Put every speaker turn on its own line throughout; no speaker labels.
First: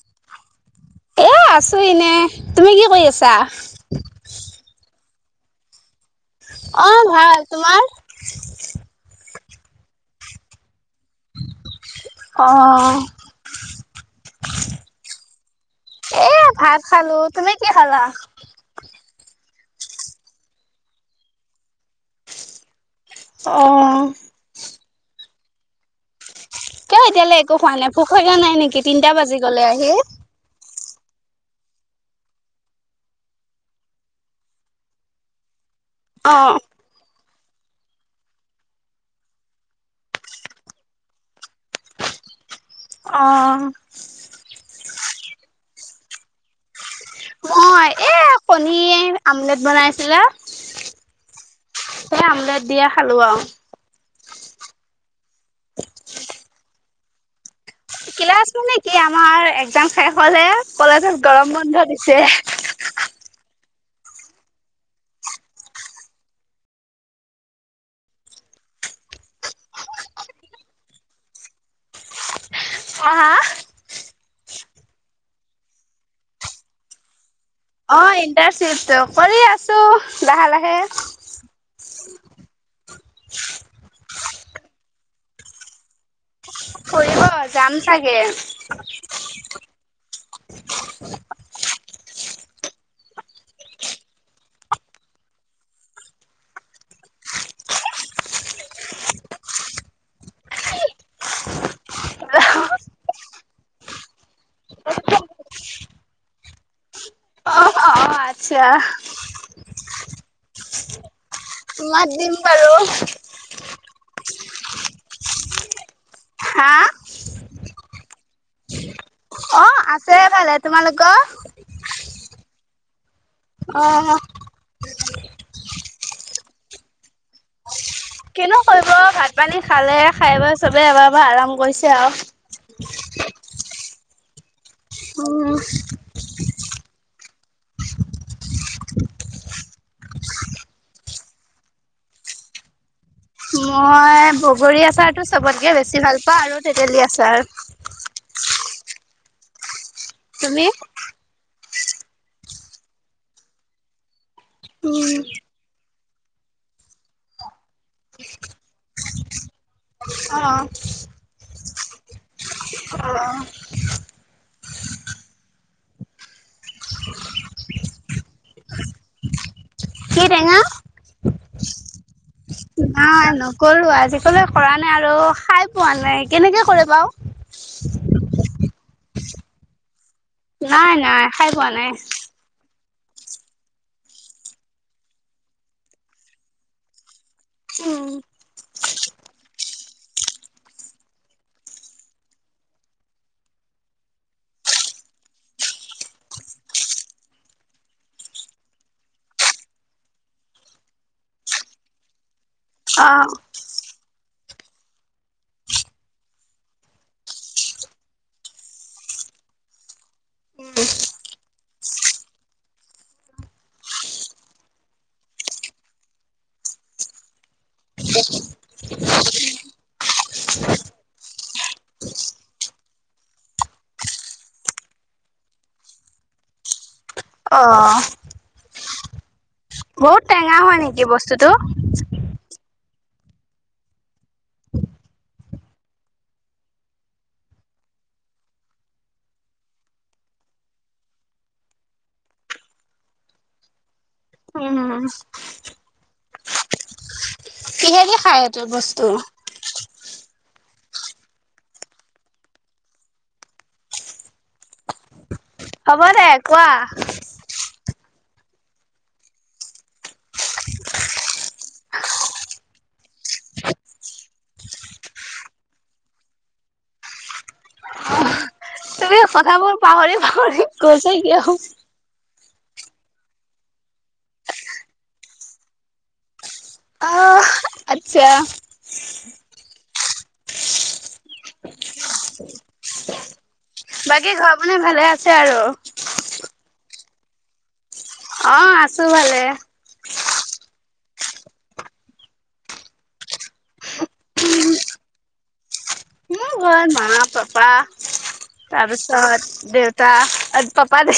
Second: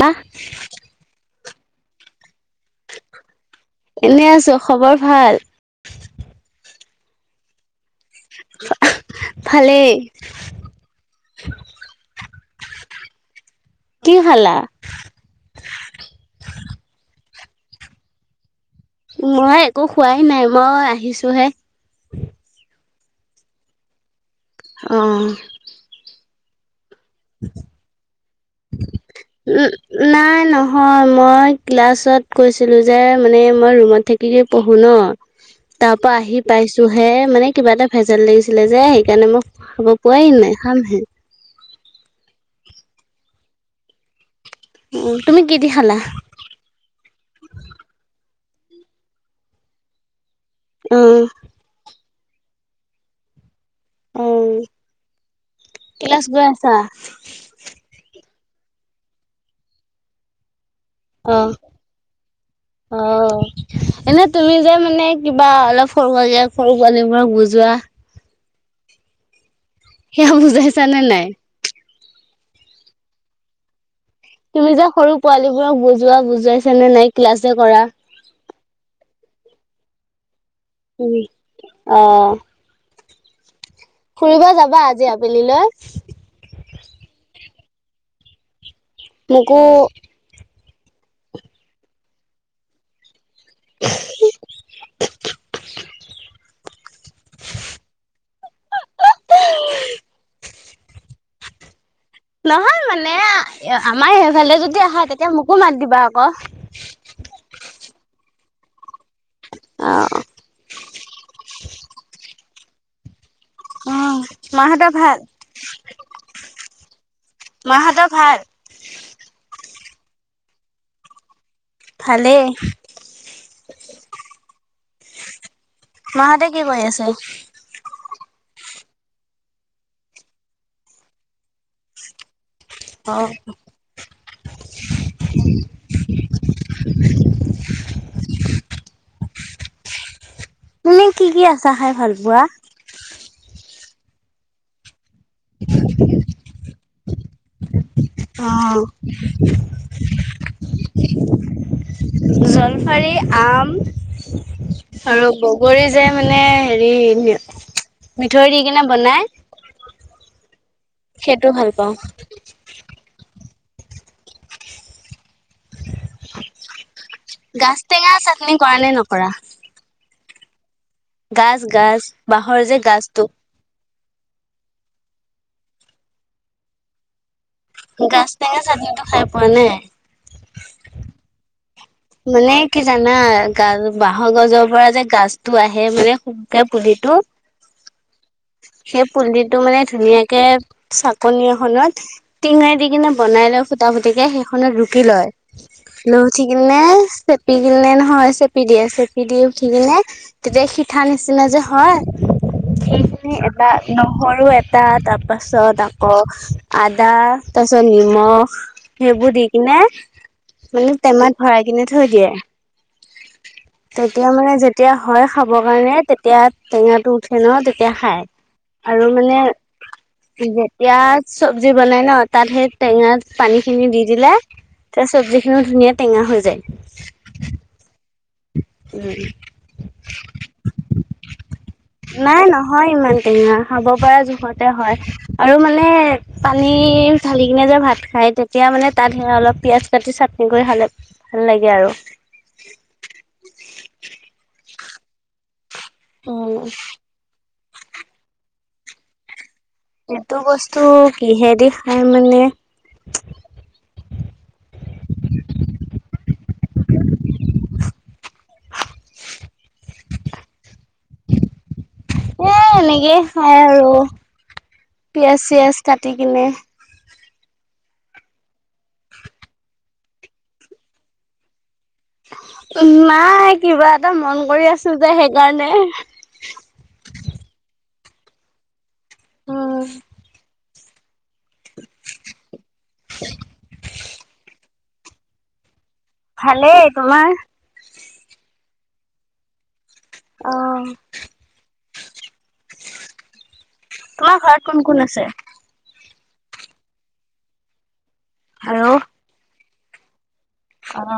না।
এ আছো এনে তুমি কি কৰি আছা
এনেই আছো। খবৰ ভাল?
অ ভাল তোমাৰ
ভালেই।
অঁ
কি খালা
এ ভাত খালো তুমি কি খালা?
মই একো খোৱাই নাই মই আহিছো হে [inaudible]
অ।
অহ
কিয় এতিয়ালৈ একো হোৱা নাই ভোক লগা নাই নেকি তিনটা বাজি গ'লে
উম
আহি।
নাই ন হয় মই ক্লাছত কৈছিলো যে মানে মই ৰুমত থাকে পঢ়ো ন। তাৰ পৰা
অ
আহি পাইছো হে মানে কিবা এটা ভেজাল লাগিছিলে যে সেইকাৰণে মই খাব পোৱাই নাই খামহে
অ
উম তুমি কি দি খালা? [inaudible]
পনীৰ আমলেট বনাইছিলা
অ
সেই আমলেট দিয়ে খালো আৰু।
অঁ ক্লাচ গৈ আছা।
ক্লাছ মানে কি আমাৰ এক্জাম শেষ হলে কলেজত
অ
গৰম বন্ধ দিছে।
অ এনে তুমি যে মানে কিবা অলপ সৰুাকে সৰু পোৱালীবোৰক বুজোৱা। সেয়া বুজাইছা নে নাই
হা হা
তুমি যে সৰু পোৱালী বোৰক বুজোৱা, বুজুৱাইছা নে নাই ক্লাছ
[unintelligible] অ ইণ্টাৰশিপ কৰি আছো লাহে-লাহে [inaudible]
অহঁ। ফুৰিব যাবা আজি আবেলি লৈ।
ফুৰিব যাম চাগে।
মোকো [unintelligible] নহয় মানে আমাৰ সেইফালে যদি আহা তেতিয়া মোকো মাত দিবা আকৌ
অ [unintelligible] আচ্ছা।
আহ।
মাত দিম বাৰু।
অ মা হঁতৰ ভাল
হা
ঘ
অঁ! আছে এইফালে তোমালোকৰ
ভালেই
অ',
মাহঁতে কি কৰি আছে?
কিনো কৰিব ভাত পানী খালে খাই বৈ চবে এবাৰ এবাৰ আৰাম কৰিছে আৰু।
অ।
আৰু
মানে কি কি আছা খাই ভাল পোৱা
মই বগৰী আচাৰটো চবতকে বেছি ভাল পাওঁ আৰু তেতেলী আচাৰ
অহঁ
তুমি।
জলফাৰী, আম
উম,
আৰু বগৰী যে মানে হেৰি, মিঠৈ দি কিনে বনাই। সেইটো ভাল পাওঁ
অ',
গাছ টেঙা চাটনি কৰা নে নকৰা
কি টেঙা
গাজ-গাজ বাঁহৰ যে গাজ
আহ নকৰো আজিকালি কৰা নাই আৰু খাই পোৱা নাই কেনেকে কৰে বাও?
গাজ টেঙা চাটনিটো খাই পোৱা নাই।
নাই নাই খাই পোৱা নাই
মানে কি জানা গাজ বাঁহৰ গছৰ পৰা যে গাজটো আহে মানে সুককে পুলি টো
উম
সেই পুলিটো মানে ধুনীয়াকে চাকনি এখনত টিঙাই দি কিনে বনাই লৈ ফুটা ফুটিকে সেইখনত ৰুকি লয়, লৈ উঠি কিনে চেপি কিনে নহয় চেপি দিয়ে চেপি দি উঠি কিনে তেতিয়া সিঠা নিচিনা যে হয় স ন এটা। নহৰু এটা তাৰপাছত, আকৌ আদা তাৰপিছত নিমখ। সেইবোৰ দি কিনে মানে টেমাত ভৰাই কিনে থৈ দিয়ে [inaudible] তেতিয়া মানে যেতিয়া হয় খাব কাৰণে তেতিয়া টেঙাটো উঠে ন তেতিয়া খায় আৰু মানে যেতিয়া চব্জি বনাই ন তাত সেই টেঙাত পানী খিনি দি দিলে [unintelligible] চব্জিখিনিও ধুনীয়া টেঙা হৈ যায়।
অ', অ', বহুত
[unintelligible]
টেঙা হয় নেকি বস্তুতটো
নাই নহয় ইমান টেঙা খাব পৰা জোখতে হয়। আৰু মানে পানী ঢালি কিনে ভাত খাই তেতিয়া মানে তাত সে অলপ পিয়াজ কাটি চাটনি কৰি খালে ভাল লাগে আৰু। কি [unintelligible]
উম,
অঁ
খায় এইটো বস্তু।
এইটো বস্তু কিহেৰি খাই মানে
হ'ব দে কোৱা
এ এনেকেই খাই আৰু পিয়াঁজ-চিয়াঁজ কাটি কিনে
[unintelligible] কথাবোৰ পাহৰি-পাহৰি গৈছে কিয়?
নাই কিবা এটা মন কৰি আছো যে সেইকাৰণে
অহঁ আচ্ছা।
অহঁ। [unintelligible]
বাকী ঘৰ বুলি ভালে আছে আৰু
ভালেই। তোমাৰ?
অ আছো ভালে।
আহ [inaudible] তোমাৰ ঘৰত কোন কোন আছে?
মোৰ ঘৰত মা, পাপা
আৰু
তাৰপিছত দেউতা আজ পাপ আদ।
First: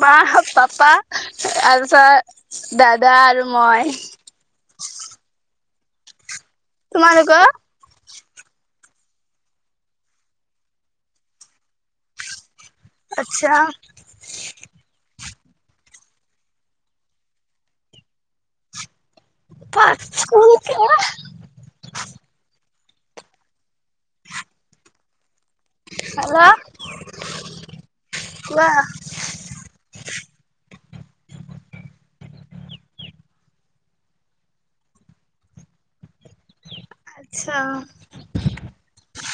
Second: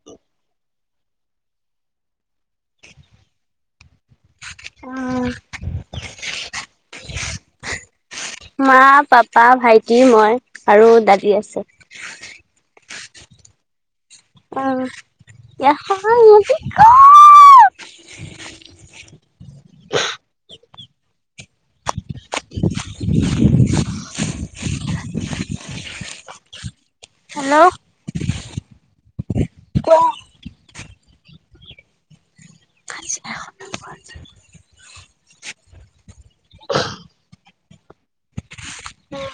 মা, পাপা তাৰ পিছত দাদা আৰু মই
অঁ।
তোমালোকৰ?
মা, পাপা, ভাইটি, মই আৰু দাদী আছে।
আচ্ছা।
[unintelligible]
[unintelligible]
[unintelligible]
হেল্ল'
হেল্ল'
কোৱা?
কোৱা। [unintelligible]
আচ্ছা।
উম।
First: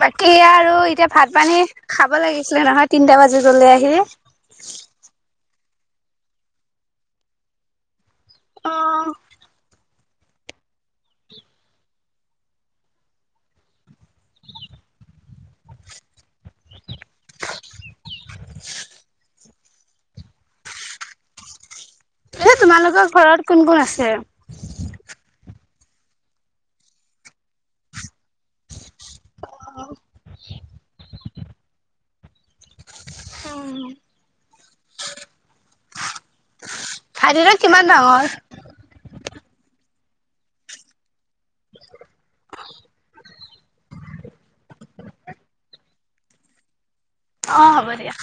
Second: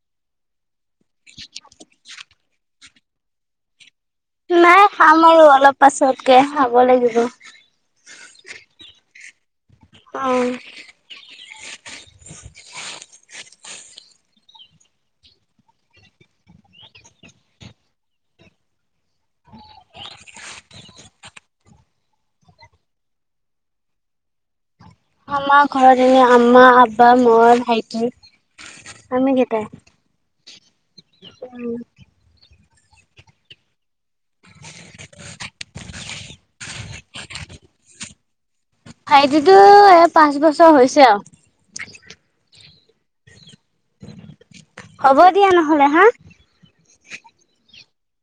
বাকী আৰু এতিয়া ভাত পানী খাব লাগিছিলে নহয় তিনটা বাজিলে আহিলি।
নাই খাম আৰু অলপ পাছতকে খাব লাগিব। আহ।
এ তোমালোকৰ ঘৰত কোন কোন আছে।
আমাৰ ঘৰত এনে আমা আবা মই ভাইটি। আমিকেতাই
ভাইতিটো কিমান ডাঙৰ
ভাইটি এ পাঁচ বছৰ হৈছে আৰু। হ'ব দিয়া নহ'লে হা [unintelligible]
অ হ'ব দিয়া।